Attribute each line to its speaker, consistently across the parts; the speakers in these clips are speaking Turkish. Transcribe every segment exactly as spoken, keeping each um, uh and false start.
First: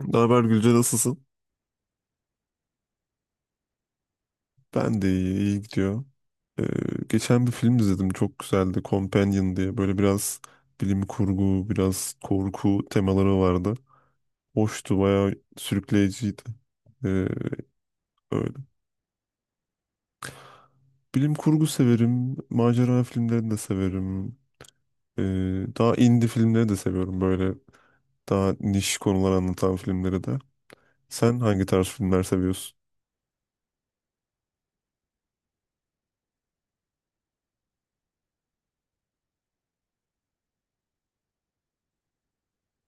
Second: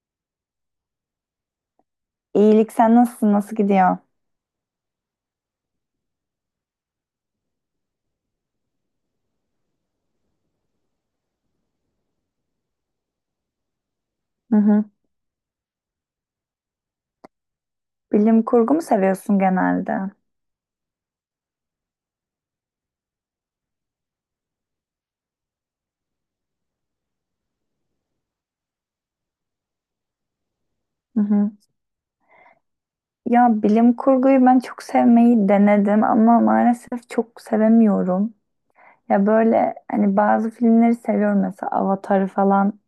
Speaker 1: Ne haber Gülce, nasılsın?
Speaker 2: İyilik sen nasılsın? Nasıl gidiyor?
Speaker 1: Ben de iyi, iyi gidiyor. Ee, Geçen bir film izledim, çok güzeldi, Companion diye. Böyle biraz bilim kurgu, biraz korku temaları vardı.
Speaker 2: Hı hı.
Speaker 1: Hoştu, bayağı sürükleyiciydi. Ee,
Speaker 2: Bilim
Speaker 1: Öyle.
Speaker 2: kurgu mu seviyorsun genelde?
Speaker 1: Bilim kurgu severim, macera filmlerini de severim. Ee, Daha indie filmleri de seviyorum, böyle daha niş konular anlatan filmleri de.
Speaker 2: Hı
Speaker 1: Sen
Speaker 2: hı.
Speaker 1: hangi tarz filmler seviyorsun?
Speaker 2: Ya bilim kurguyu ben çok sevmeyi denedim ama maalesef çok sevemiyorum. Ya böyle hani bazı filmleri seviyorum, mesela Avatar'ı falan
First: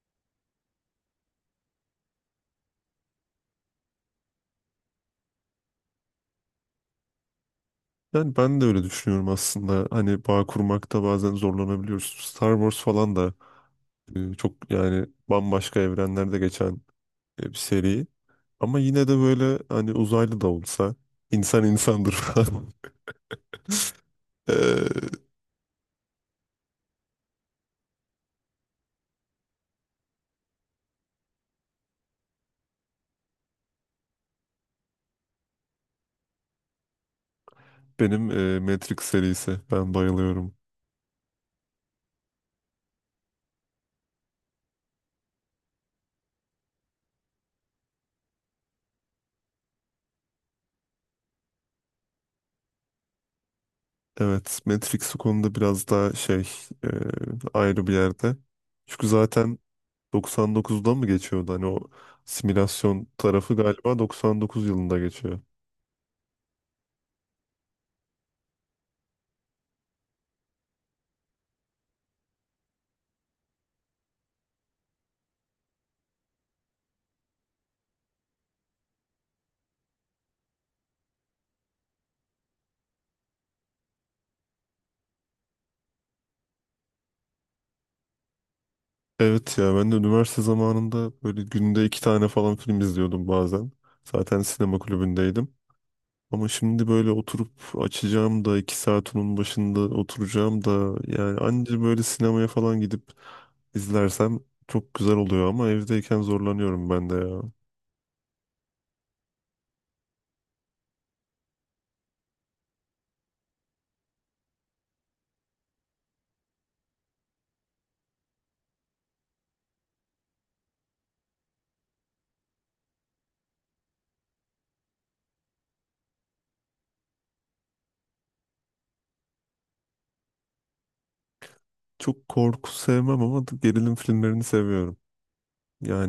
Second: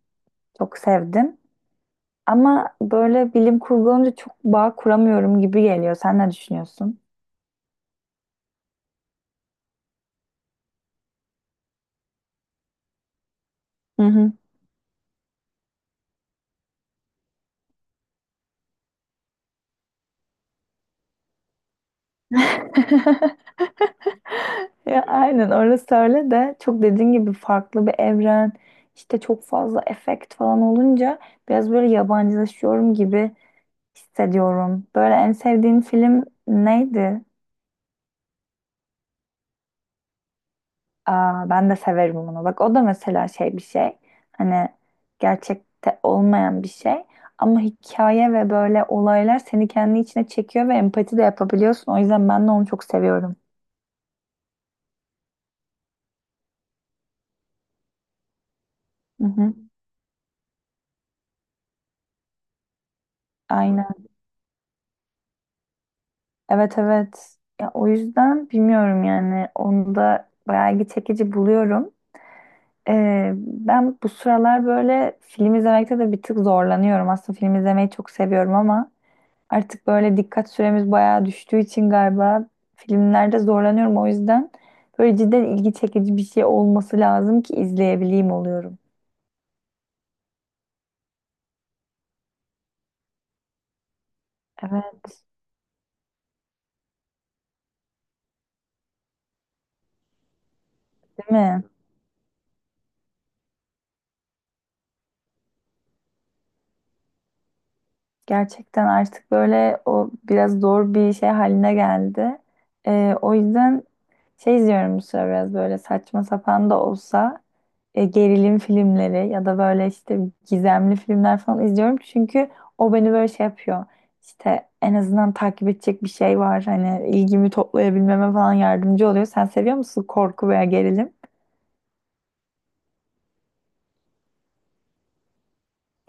Speaker 2: çok sevdim. Ama böyle bilim kurgu olunca çok bağ kuramıyorum gibi geliyor. Sen ne düşünüyorsun?
Speaker 1: Yani ben de öyle düşünüyorum aslında. Hani bağ kurmakta bazen zorlanabiliyoruz. Star Wars falan da e, çok, yani bambaşka evrenlerde geçen, e, bir seri. Ama yine de böyle hani uzaylı da olsa insan insandır falan. E,
Speaker 2: Ya aynen, orası öyle de çok dediğin gibi farklı bir evren, işte çok fazla efekt falan olunca biraz böyle yabancılaşıyorum gibi hissediyorum. Böyle en sevdiğin film neydi?
Speaker 1: Benim e, Matrix serisi. Ben bayılıyorum.
Speaker 2: Aa, ben de severim onu. Bak o da mesela şey, bir şey hani gerçekte olmayan bir şey ama hikaye ve böyle olaylar seni kendi içine çekiyor ve empati de yapabiliyorsun. O yüzden ben de onu çok seviyorum.
Speaker 1: Evet, Matrix o konuda biraz daha şey, e, ayrı bir yerde. Çünkü
Speaker 2: Hı hı.
Speaker 1: zaten doksan dokuzda mı geçiyordu? Hani o simülasyon tarafı galiba doksan dokuz yılında geçiyor.
Speaker 2: Evet, evet. Ya o yüzden bilmiyorum yani, onu da bayağı ilgi çekici buluyorum. Ee, ben bu sıralar böyle film izlemekte de bir tık zorlanıyorum. Aslında film izlemeyi çok seviyorum ama artık böyle dikkat süremiz bayağı düştüğü için galiba filmlerde zorlanıyorum. O yüzden böyle cidden ilgi çekici bir şey olması lazım ki izleyebileyim oluyorum.
Speaker 1: Evet ya, ben de üniversite zamanında böyle günde iki tane falan film izliyordum bazen. Zaten sinema
Speaker 2: Evet,
Speaker 1: kulübündeydim. Ama şimdi böyle oturup açacağım da iki saat onun başında oturacağım da,
Speaker 2: değil
Speaker 1: yani
Speaker 2: mi?
Speaker 1: anca böyle sinemaya falan gidip izlersem çok güzel oluyor ama evdeyken zorlanıyorum ben de ya.
Speaker 2: Gerçekten artık böyle o biraz zor bir şey haline geldi. Ee, o yüzden şey izliyorum bu sıra, biraz böyle saçma sapan da olsa e, gerilim filmleri ya da böyle işte gizemli filmler falan izliyorum. Çünkü o beni böyle şey yapıyor. İşte en azından takip edecek bir şey var. Hani ilgimi toplayabilmeme falan yardımcı oluyor. Sen seviyor musun korku veya gerilim?
Speaker 1: Çok korku sevmem ama gerilim filmlerini seviyorum.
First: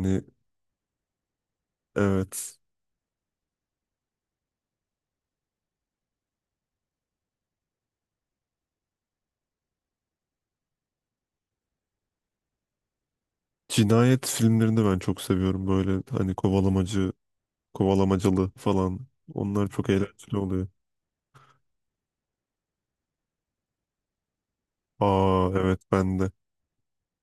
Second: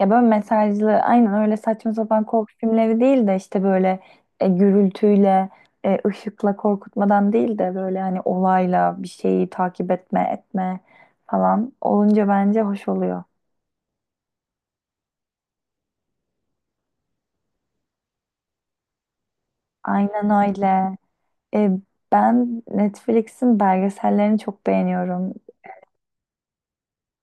Speaker 2: Ya böyle mesajlı, aynen öyle saçma sapan korku
Speaker 1: evet,
Speaker 2: filmleri değil de işte böyle e, gürültüyle, e, ışıkla korkutmadan değil de böyle hani olayla bir şeyi takip etme, etme falan olunca bence hoş oluyor.
Speaker 1: cinayet filmlerini ben çok seviyorum, böyle hani kovalamacı, kovalamacalı falan, onlar çok
Speaker 2: Aynen
Speaker 1: eğlenceli oluyor.
Speaker 2: öyle. E, ben Netflix'in belgesellerini çok beğeniyorum.
Speaker 1: Aa evet, ben de.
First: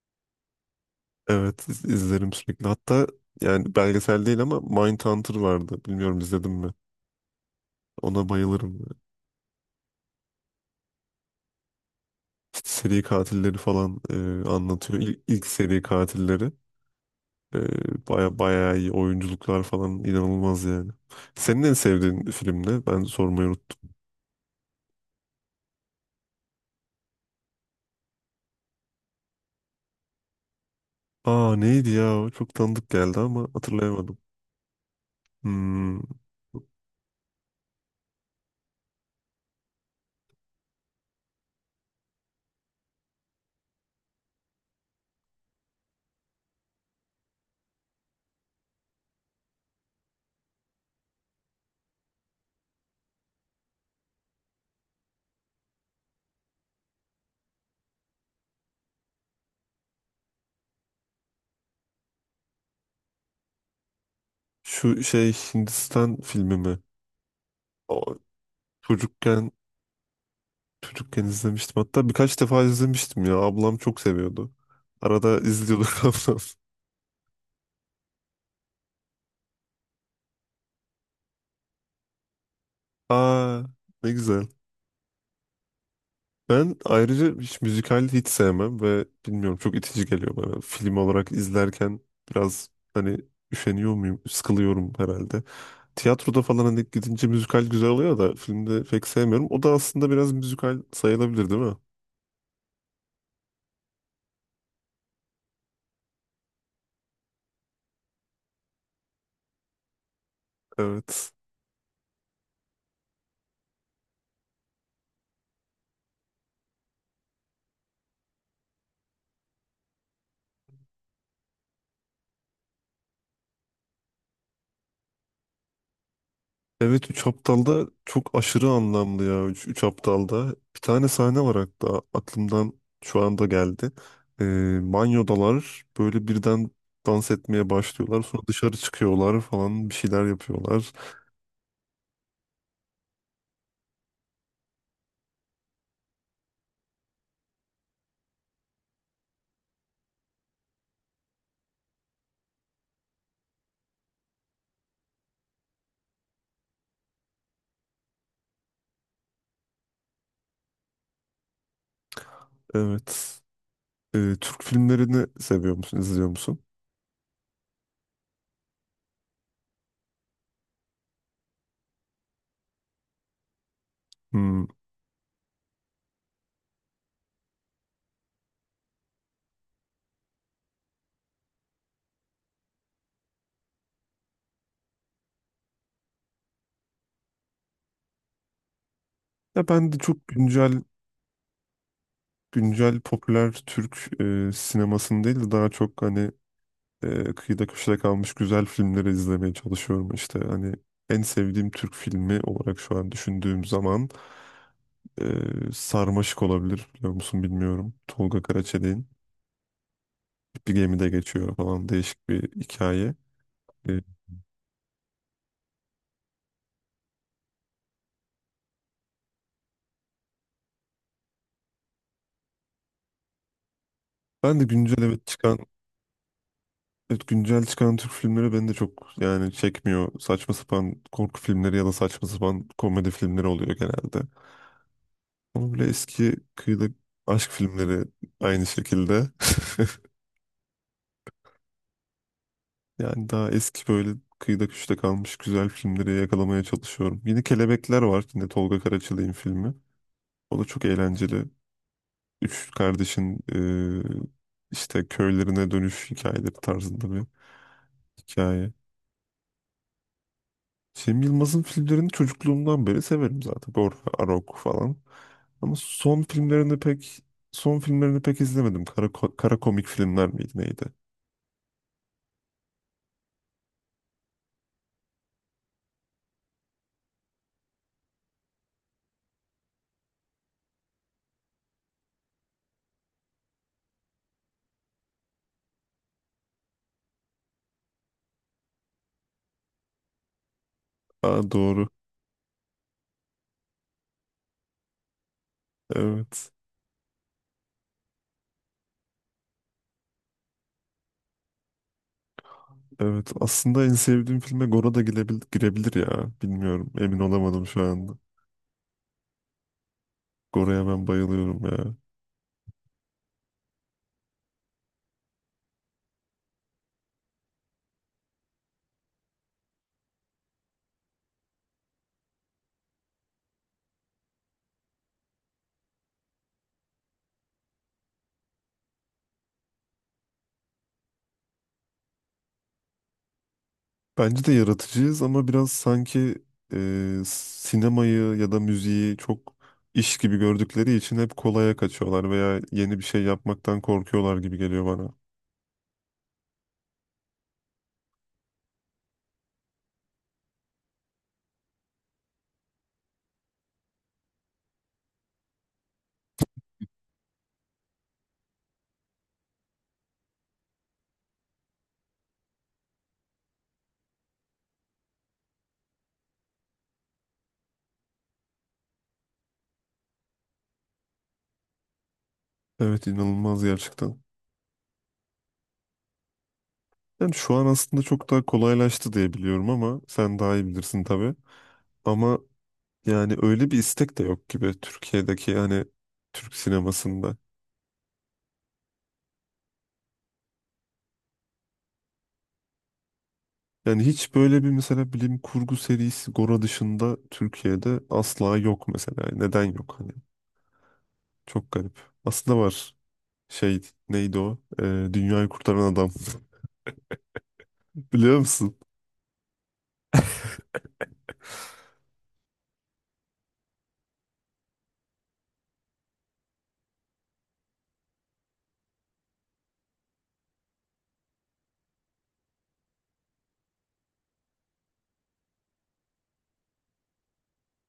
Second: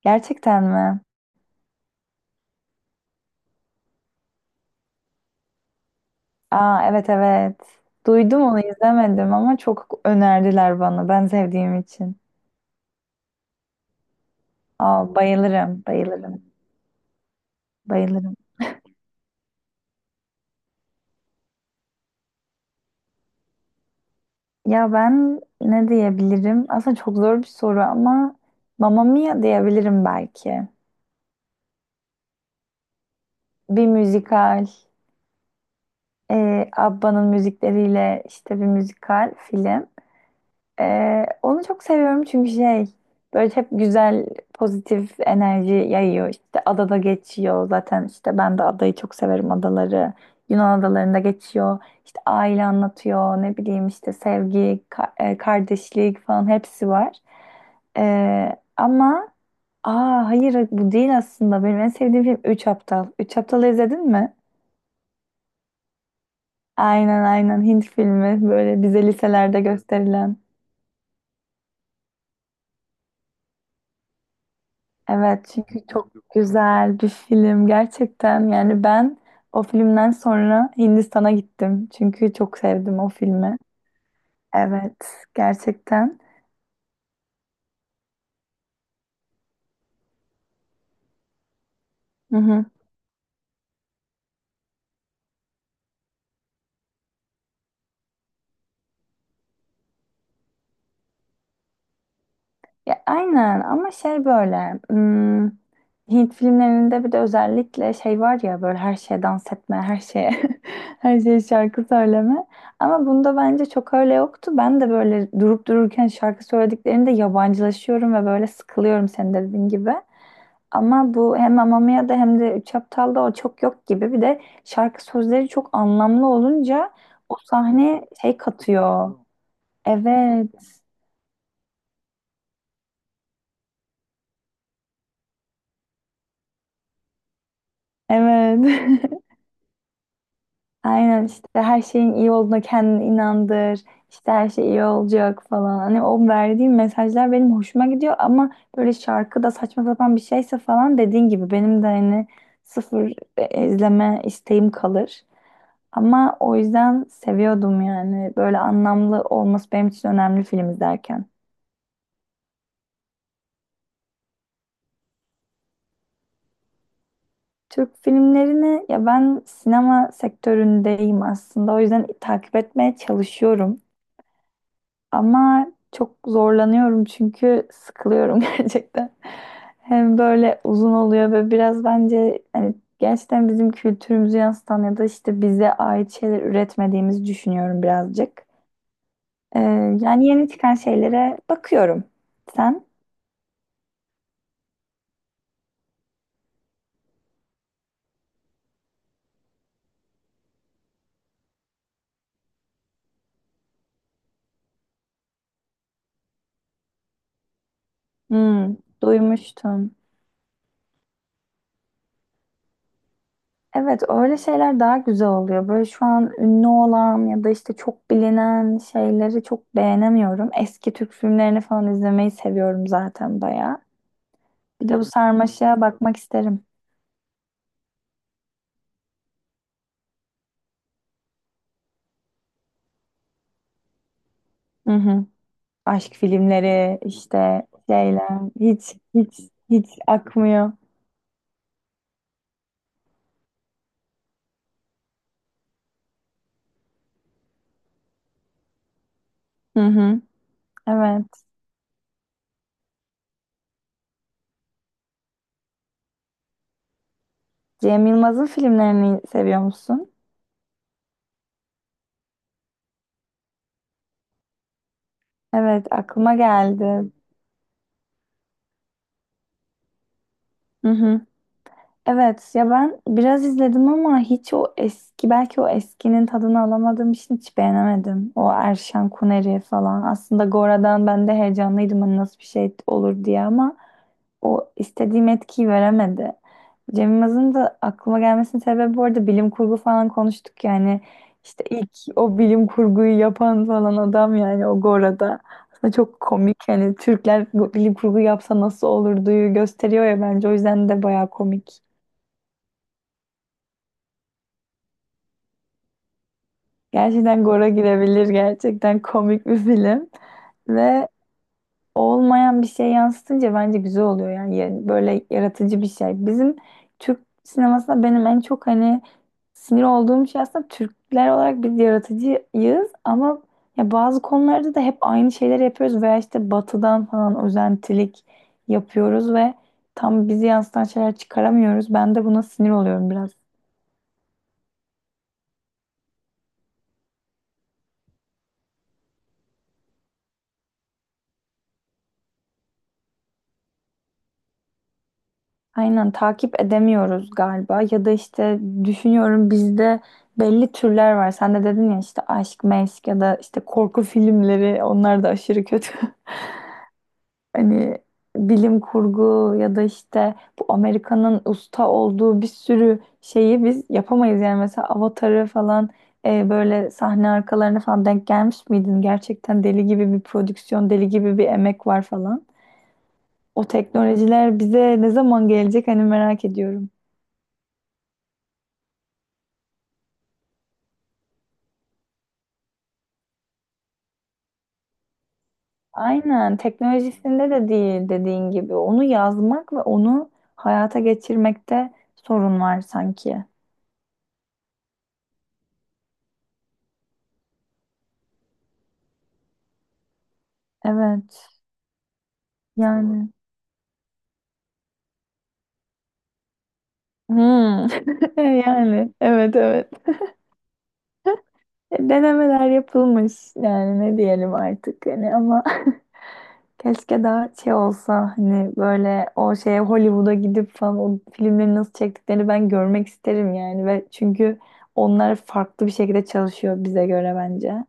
Speaker 2: Gerçekten mi?
Speaker 1: Evet, iz- izlerim sürekli. Hatta yani belgesel değil ama Mindhunter vardı. Bilmiyorum izledim mi?
Speaker 2: Aa, evet evet.
Speaker 1: Ona
Speaker 2: Duydum onu,
Speaker 1: bayılırım.
Speaker 2: izlemedim ama çok önerdiler bana ben sevdiğim için.
Speaker 1: İşte seri katilleri falan e, anlatıyor.
Speaker 2: Aa,
Speaker 1: İl- İlk, seri
Speaker 2: bayılırım, bayılırım,
Speaker 1: katilleri. E,
Speaker 2: bayılırım.
Speaker 1: baya bayağı iyi oyunculuklar falan, inanılmaz yani. Senin en sevdiğin film ne? Ben sormayı unuttum.
Speaker 2: Ya ben ne diyebilirim? Aslında çok zor bir soru ama Mamma Mia diyebilirim belki.
Speaker 1: Aa, neydi ya? O, çok tanıdık geldi ama
Speaker 2: Bir
Speaker 1: hatırlayamadım.
Speaker 2: müzikal,
Speaker 1: Hmm,
Speaker 2: e, Abba'nın müzikleriyle işte, bir müzikal film. Ee, onu çok seviyorum çünkü şey, böyle hep güzel pozitif enerji yayıyor. İşte adada geçiyor zaten, işte ben de adayı çok severim, adaları. Yunan adalarında geçiyor. İşte aile anlatıyor, ne bileyim işte sevgi, ka- e, kardeşlik falan hepsi var. Ee, ama aa, hayır bu değil, aslında benim en sevdiğim film Üç Aptal. Üç Aptal'ı izledin mi?
Speaker 1: Şu şey, Hindistan filmi mi?
Speaker 2: Aynen aynen, Hint
Speaker 1: O,
Speaker 2: filmi, böyle bize
Speaker 1: çocukken
Speaker 2: liselerde gösterilen.
Speaker 1: Çocukken izlemiştim. Hatta birkaç defa izlemiştim ya. Ablam çok seviyordu. Arada
Speaker 2: Evet, çünkü
Speaker 1: izliyorduk
Speaker 2: çok
Speaker 1: ablam.
Speaker 2: güzel bir film gerçekten. Yani ben o filmden sonra Hindistan'a gittim çünkü çok sevdim o filmi.
Speaker 1: Aa, ne güzel.
Speaker 2: Evet, gerçekten.
Speaker 1: Ben ayrıca hiç müzikal hiç sevmem ve bilmiyorum, çok itici geliyor bana. Film olarak izlerken
Speaker 2: Hı hı.
Speaker 1: biraz hani üşeniyor muyum? Sıkılıyorum herhalde. Tiyatroda falan hani gidince müzikal güzel oluyor da filmde pek sevmiyorum. O da aslında biraz müzikal sayılabilir değil mi?
Speaker 2: Ya aynen, ama şey böyle, hmm, Hint filmlerinde bir de özellikle şey var ya, böyle her şeye dans etme, her şeye her
Speaker 1: Evet.
Speaker 2: şeye şarkı söyleme, ama bunda bence çok öyle yoktu. Ben de böyle durup dururken şarkı söylediklerinde yabancılaşıyorum ve böyle sıkılıyorum, senin dediğin gibi. Ama bu hem Amamiya'da hem de Üç Aptal'da o çok yok gibi. Bir de şarkı sözleri çok anlamlı olunca
Speaker 1: Evet, Üç
Speaker 2: o
Speaker 1: Aptal'da
Speaker 2: sahne
Speaker 1: çok
Speaker 2: şey
Speaker 1: aşırı
Speaker 2: katıyor.
Speaker 1: anlamlı ya, Üç, Üç Aptal'da.
Speaker 2: Evet,
Speaker 1: Bir tane sahne var hatta, aklımdan şu anda geldi. Ee, banyodalar böyle birden dans etmeye başlıyorlar. Sonra dışarı
Speaker 2: evet.
Speaker 1: çıkıyorlar falan, bir şeyler yapıyorlar.
Speaker 2: Aynen, işte her şeyin iyi olduğuna kendini inandır. İşte her şey iyi olacak falan. Hani o verdiğim mesajlar benim hoşuma gidiyor ama böyle şarkıda saçma sapan bir şeyse falan, dediğin gibi benim de hani sıfır e, izleme isteğim kalır. Ama o yüzden seviyordum yani. Böyle anlamlı olması benim için önemli film izlerken.
Speaker 1: Evet. Ee, Türk filmlerini seviyor musun, izliyor musun?
Speaker 2: Türk filmlerini, ya ben sinema sektöründeyim aslında. O yüzden takip etmeye çalışıyorum.
Speaker 1: Hmm.
Speaker 2: Ama çok zorlanıyorum çünkü sıkılıyorum gerçekten. Hem böyle uzun oluyor ve biraz bence hani gerçekten bizim kültürümüzü yansıtan ya da işte bize ait şeyler üretmediğimizi düşünüyorum birazcık. Ee,
Speaker 1: Ya ben de çok
Speaker 2: yani yeni çıkan
Speaker 1: güncel
Speaker 2: şeylere bakıyorum. Sen?
Speaker 1: güncel popüler Türk e, sinemasını değil de, daha çok hani e, kıyıda köşede kalmış güzel filmleri izlemeye çalışıyorum, işte hani en sevdiğim Türk filmi olarak şu an düşündüğüm zaman e, Sarmaşık olabilir, biliyor musun bilmiyorum, Tolga
Speaker 2: Hmm,
Speaker 1: Karaçelik'in,
Speaker 2: duymuştum.
Speaker 1: bir gemide geçiyor falan, değişik bir hikaye. E,
Speaker 2: Evet, öyle şeyler daha güzel oluyor. Böyle şu an ünlü olan ya da işte çok bilinen şeyleri çok beğenemiyorum. Eski Türk filmlerini falan izlemeyi seviyorum zaten bayağı.
Speaker 1: Ben de
Speaker 2: Bir de
Speaker 1: güncel
Speaker 2: bu
Speaker 1: evet çıkan
Speaker 2: sarmaşığa bakmak isterim.
Speaker 1: evet, güncel çıkan Türk filmleri beni de çok, yani çekmiyor, saçma sapan korku filmleri ya da saçma sapan komedi filmleri oluyor genelde,
Speaker 2: Hı hı.
Speaker 1: ama böyle
Speaker 2: Aşk
Speaker 1: eski kıyıda,
Speaker 2: filmleri,
Speaker 1: aşk
Speaker 2: işte
Speaker 1: filmleri
Speaker 2: şeyler
Speaker 1: aynı
Speaker 2: hiç
Speaker 1: şekilde.
Speaker 2: hiç hiç akmıyor.
Speaker 1: Yani daha eski böyle kıyıda köşede kalmış güzel filmleri yakalamaya çalışıyorum. Yine Kelebekler var. Yine Tolga Karaçalık'ın filmi.
Speaker 2: Hı hı.
Speaker 1: O da çok eğlenceli.
Speaker 2: Evet.
Speaker 1: Üç kardeşin, e, işte köylerine dönüş hikayeleri tarzında bir
Speaker 2: Cem Yılmaz'ın
Speaker 1: hikaye.
Speaker 2: filmlerini seviyor musun?
Speaker 1: Cem Yılmaz'ın filmlerini çocukluğumdan beri severim zaten. Borha, Arok falan. Ama
Speaker 2: Evet,
Speaker 1: son
Speaker 2: aklıma
Speaker 1: filmlerini
Speaker 2: geldi.
Speaker 1: pek son filmlerini pek izlemedim. Kara, kara komik filmler miydi, neydi?
Speaker 2: Hı hı. Evet ya, ben biraz izledim ama hiç o eski, belki o eskinin tadını alamadığım için, hiç beğenemedim. O Erşan Kuneri falan. Aslında Gora'dan ben de heyecanlıydım hani nasıl bir şey olur diye, ama o istediğim etkiyi veremedi. Cem Yılmaz'ın da aklıma gelmesinin sebebi, bu arada bilim kurgu falan konuştuk yani.
Speaker 1: Aa,
Speaker 2: İşte
Speaker 1: doğru.
Speaker 2: ilk o bilim kurguyu yapan falan adam yani o, Gora'da. Aslında çok
Speaker 1: Evet.
Speaker 2: komik, yani Türkler bilim kurgu yapsa nasıl olurduyu gösteriyor ya, bence o yüzden de bayağı komik.
Speaker 1: Evet, aslında en sevdiğim filme Gora da girebilir, girebilir ya. Bilmiyorum, emin
Speaker 2: Gerçekten
Speaker 1: olamadım
Speaker 2: Gora
Speaker 1: şu anda.
Speaker 2: girebilir. Gerçekten komik bir film.
Speaker 1: Gora'ya ben
Speaker 2: Ve
Speaker 1: bayılıyorum ya.
Speaker 2: olmayan bir şey yansıtınca bence güzel oluyor. Yani ya- böyle yaratıcı bir şey. Bizim Türk sinemasında benim en çok hani sinir olduğum şey, aslında Türkler olarak biz yaratıcıyız ama ya bazı konularda da hep aynı şeyleri yapıyoruz veya işte batıdan falan özentilik yapıyoruz ve tam bizi yansıtan şeyler çıkaramıyoruz. Ben de buna sinir oluyorum biraz.
Speaker 1: Bence de yaratıcıyız ama biraz sanki, e, sinemayı ya da müziği çok iş gibi gördükleri için hep kolaya kaçıyorlar veya yeni bir şey yapmaktan korkuyorlar gibi geliyor bana.
Speaker 2: Aynen, takip edemiyoruz galiba, ya da işte düşünüyorum, bizde belli türler var. Sen de dedin ya, işte aşk, meşk ya da işte korku filmleri, onlar da aşırı kötü. Hani bilim kurgu ya da işte bu Amerika'nın usta olduğu bir sürü şeyi biz yapamayız. Yani mesela Avatar'ı falan e, böyle sahne arkalarına falan denk gelmiş miydin? Gerçekten deli gibi bir prodüksiyon, deli gibi bir emek var falan.
Speaker 1: Evet, inanılmaz
Speaker 2: O
Speaker 1: gerçekten.
Speaker 2: teknolojiler bize ne zaman gelecek hani, merak ediyorum.
Speaker 1: Yani şu an aslında çok daha kolaylaştı diye biliyorum ama sen daha iyi bilirsin tabii. Ama yani öyle bir istek de yok gibi Türkiye'deki, yani Türk
Speaker 2: Aynen,
Speaker 1: sinemasında.
Speaker 2: teknolojisinde de değil, dediğin gibi. Onu yazmak ve onu hayata geçirmekte sorun var sanki.
Speaker 1: Yani hiç böyle bir, mesela bilim kurgu serisi Gora dışında Türkiye'de asla yok mesela. Yani neden yok hani?
Speaker 2: Evet.
Speaker 1: Çok garip. Aslında var.
Speaker 2: Yani.
Speaker 1: Şey, neydi o? Ee, Dünyayı Kurtaran Adam.
Speaker 2: Hmm.
Speaker 1: Biliyor musun?
Speaker 2: Yani, evet evet. E, denemeler yapılmış yani, ne diyelim artık hani, ama keşke daha şey olsa hani, böyle o şeye, Hollywood'a gidip falan o filmleri nasıl çektiklerini ben görmek isterim yani. Ve çünkü onlar farklı bir şekilde çalışıyor bize göre bence.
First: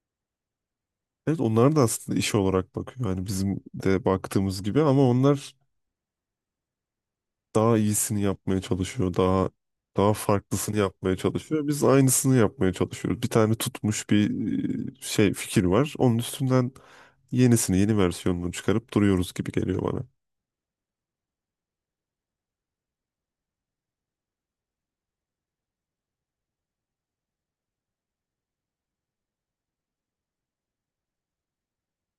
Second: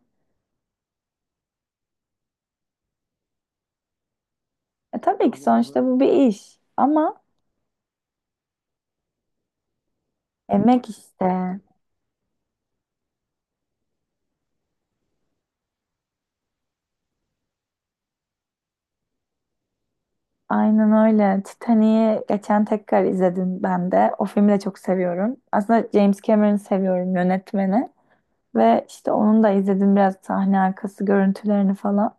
Speaker 1: Evet, onlar da aslında iş olarak bakıyor. Yani bizim de baktığımız gibi ama
Speaker 2: E, tabii ki
Speaker 1: onlar
Speaker 2: sonuçta bu bir iş. Ama
Speaker 1: daha iyisini yapmaya çalışıyor. Daha daha farklısını
Speaker 2: emek
Speaker 1: yapmaya
Speaker 2: işte.
Speaker 1: çalışıyor. Biz aynısını yapmaya çalışıyoruz. Bir tane tutmuş bir, e, şey fikir var. Onun üstünden yenisini, yeni versiyonunu çıkarıp duruyoruz gibi geliyor bana.
Speaker 2: Aynen öyle. Titanic'i geçen tekrar izledim ben de. O filmi de çok seviyorum. Aslında James Cameron'ı seviyorum, yönetmeni. Ve işte onun da izledim biraz sahne arkası görüntülerini falan.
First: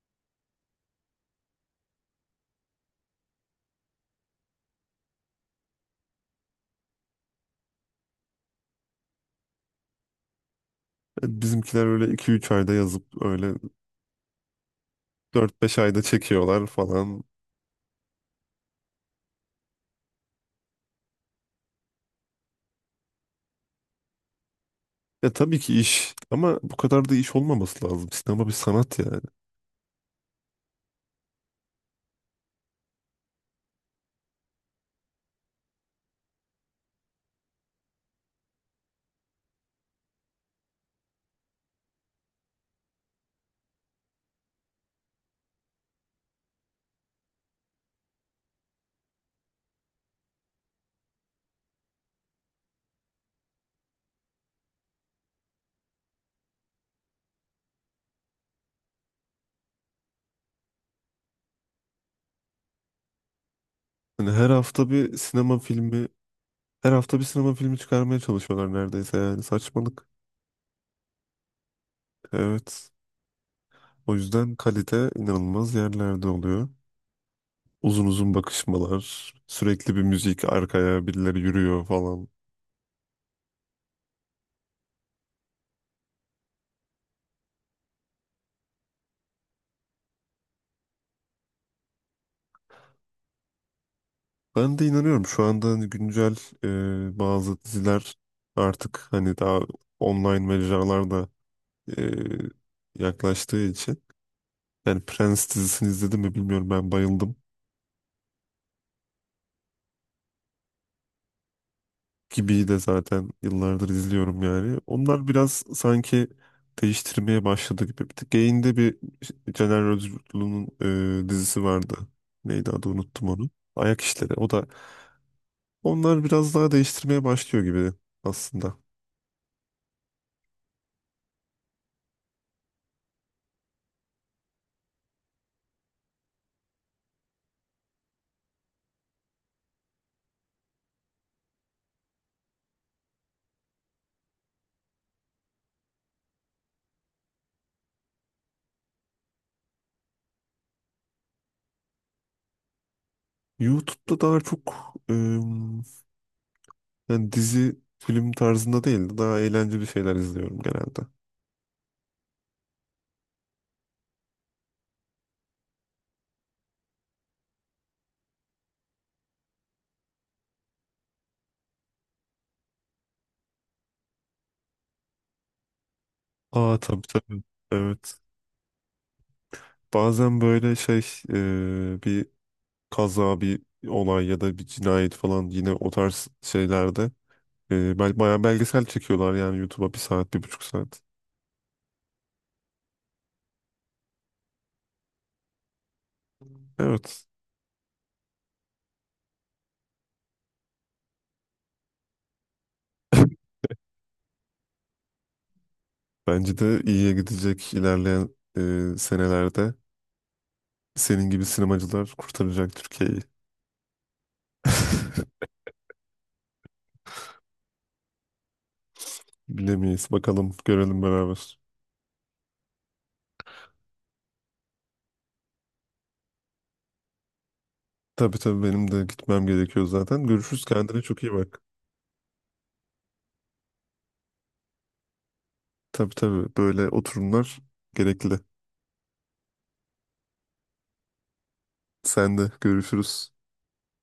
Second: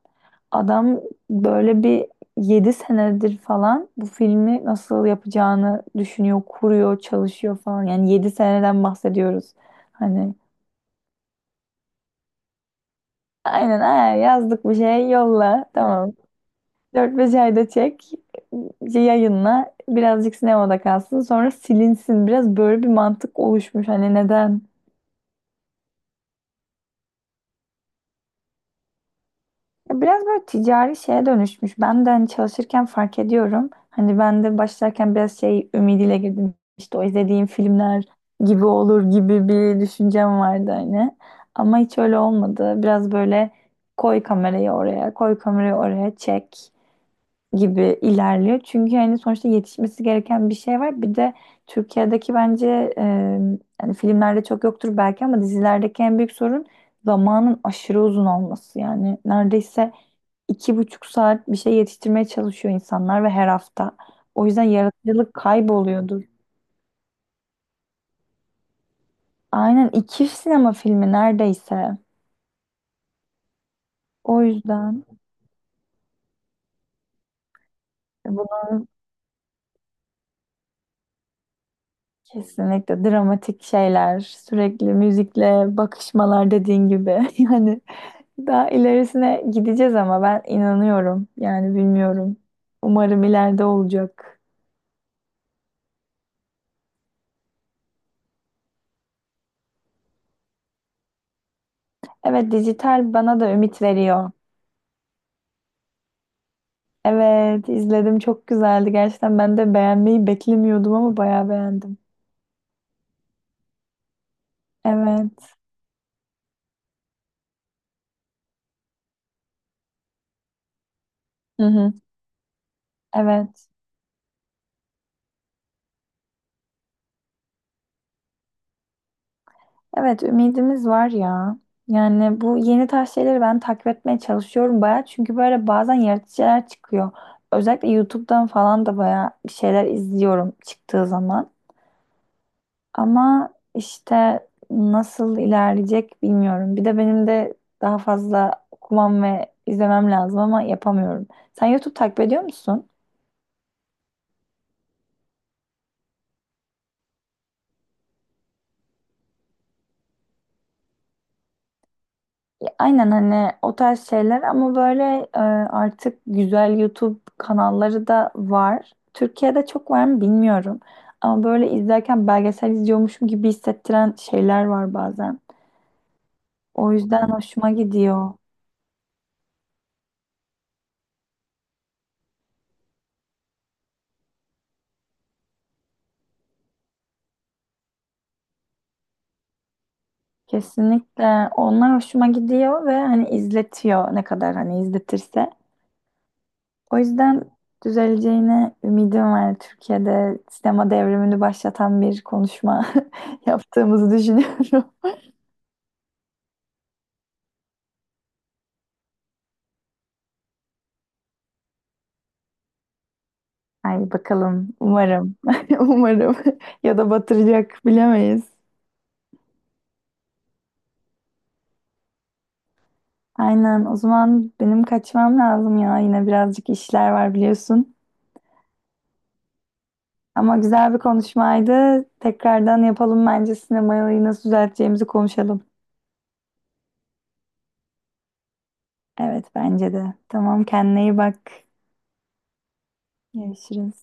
Speaker 2: Adam böyle bir yedi senedir falan bu filmi nasıl yapacağını düşünüyor, kuruyor, çalışıyor falan. Yani yedi seneden bahsediyoruz. Hani
Speaker 1: Bizimkiler öyle iki üç ayda yazıp öyle
Speaker 2: aynen, "Aa, yazdık bir şey,
Speaker 1: dört
Speaker 2: yolla,
Speaker 1: beş ayda
Speaker 2: tamam.
Speaker 1: çekiyorlar
Speaker 2: Dört
Speaker 1: falan.
Speaker 2: beş ayda çek, yayınla, birazcık sinemada kalsın, sonra silinsin." Biraz böyle bir mantık oluşmuş. Hani neden?
Speaker 1: Ya tabii ki iş ama bu kadar da iş olmaması lazım. Sinema bir sanat yani.
Speaker 2: Ya biraz böyle ticari şeye dönüşmüş. Ben de hani çalışırken fark ediyorum. Hani ben de başlarken biraz şey ümidiyle girdim. İşte o izlediğim filmler gibi olur gibi bir düşüncem vardı hani. Ama hiç öyle olmadı. Biraz böyle koy kamerayı oraya, koy kamerayı oraya, çek gibi ilerliyor. Çünkü hani sonuçta yetişmesi gereken bir şey var. Bir de Türkiye'deki bence e, yani filmlerde çok yoktur belki, ama dizilerdeki en büyük sorun zamanın aşırı uzun olması. Yani neredeyse iki buçuk saat bir şey yetiştirmeye çalışıyor insanlar, ve her hafta.
Speaker 1: Hani
Speaker 2: O
Speaker 1: her
Speaker 2: yüzden
Speaker 1: hafta bir
Speaker 2: yaratıcılık
Speaker 1: sinema filmi,
Speaker 2: kayboluyordur.
Speaker 1: her hafta bir sinema filmi çıkarmaya çalışıyorlar neredeyse, yani
Speaker 2: Aynen,
Speaker 1: saçmalık.
Speaker 2: iki sinema filmi neredeyse.
Speaker 1: Evet. O
Speaker 2: O
Speaker 1: yüzden
Speaker 2: yüzden
Speaker 1: kalite inanılmaz yerlerde oluyor. Uzun uzun
Speaker 2: bunun,
Speaker 1: bakışmalar, sürekli bir müzik arkaya, birileri yürüyor falan.
Speaker 2: kesinlikle dramatik şeyler, sürekli müzikle bakışmalar, dediğin gibi. Yani daha ilerisine gideceğiz ama ben inanıyorum. Yani bilmiyorum. Umarım ileride olacak.
Speaker 1: Ben de inanıyorum, şu anda hani güncel e, bazı diziler artık hani daha online mecralarda e,
Speaker 2: Evet, dijital bana da
Speaker 1: yaklaştığı
Speaker 2: ümit
Speaker 1: için,
Speaker 2: veriyor.
Speaker 1: yani Prens dizisini izledim mi bilmiyorum, ben bayıldım.
Speaker 2: Evet, izledim çok güzeldi. Gerçekten ben de beğenmeyi beklemiyordum ama bayağı beğendim.
Speaker 1: Gibi'yi de zaten yıllardır izliyorum yani. Onlar biraz
Speaker 2: Evet.
Speaker 1: sanki değiştirmeye başladı gibi. Bir tık Gain'de bir Caner Özgürlü'nün e, dizisi
Speaker 2: Hı hı.
Speaker 1: vardı. Neydi adı, unuttum onu.
Speaker 2: Evet.
Speaker 1: Ayak işleri. O da, onlar biraz daha değiştirmeye başlıyor gibi aslında.
Speaker 2: Evet, ümidimiz var ya. Yani bu yeni tarz şeyleri ben takip etmeye çalışıyorum bayağı. Çünkü böyle bazen yaratıcı şeyler çıkıyor. Özellikle YouTube'dan falan da bayağı bir şeyler izliyorum çıktığı zaman. Ama işte nasıl ilerleyecek bilmiyorum. Bir de benim de daha fazla okumam ve izlemem lazım ama yapamıyorum. Sen YouTube takip ediyor musun?
Speaker 1: YouTube'da daha çok em, yani dizi film tarzında değil de daha eğlenceli şeyler izliyorum genelde.
Speaker 2: Ya aynen, hani o tarz şeyler ama böyle, e, artık güzel YouTube kanalları da var. Türkiye'de çok var mı bilmiyorum. Ama böyle izlerken belgesel izliyormuşum gibi hissettiren şeyler var bazen.
Speaker 1: Aa
Speaker 2: O
Speaker 1: tabii,
Speaker 2: yüzden
Speaker 1: tabii.
Speaker 2: hoşuma
Speaker 1: Evet.
Speaker 2: gidiyor.
Speaker 1: Bazen böyle şey, e, bir kaza, bir olay ya da bir cinayet falan, yine o tarz şeylerde e, bel bayağı belgesel çekiyorlar yani YouTube'a, bir saat, bir buçuk saat.
Speaker 2: Kesinlikle, onlar hoşuma gidiyor ve hani izletiyor ne kadar hani izletirse. O
Speaker 1: Evet.
Speaker 2: yüzden düzeleceğine ümidim var. Türkiye'de sinema devrimini başlatan bir konuşma yaptığımızı düşünüyorum.
Speaker 1: Bence de iyiye gidecek, ilerleyen e, senelerde senin gibi sinemacılar kurtaracak Türkiye'yi.
Speaker 2: Ay bakalım, umarım. Umarım. Ya da batıracak, bilemeyiz.
Speaker 1: Bilemeyiz. Bakalım, görelim beraber.
Speaker 2: Aynen, o zaman benim kaçmam lazım ya. Yine birazcık işler var, biliyorsun.
Speaker 1: Tabii tabii, benim de gitmem gerekiyor zaten.
Speaker 2: Ama
Speaker 1: Görüşürüz,
Speaker 2: güzel bir
Speaker 1: kendine çok iyi bak.
Speaker 2: konuşmaydı. Tekrardan yapalım bence, sinemayı nasıl düzelteceğimizi konuşalım.
Speaker 1: Tabii tabii, böyle oturumlar gerekli.
Speaker 2: Evet, bence de. Tamam, kendine iyi bak.
Speaker 1: Sen de, görüşürüz.
Speaker 2: Görüşürüz.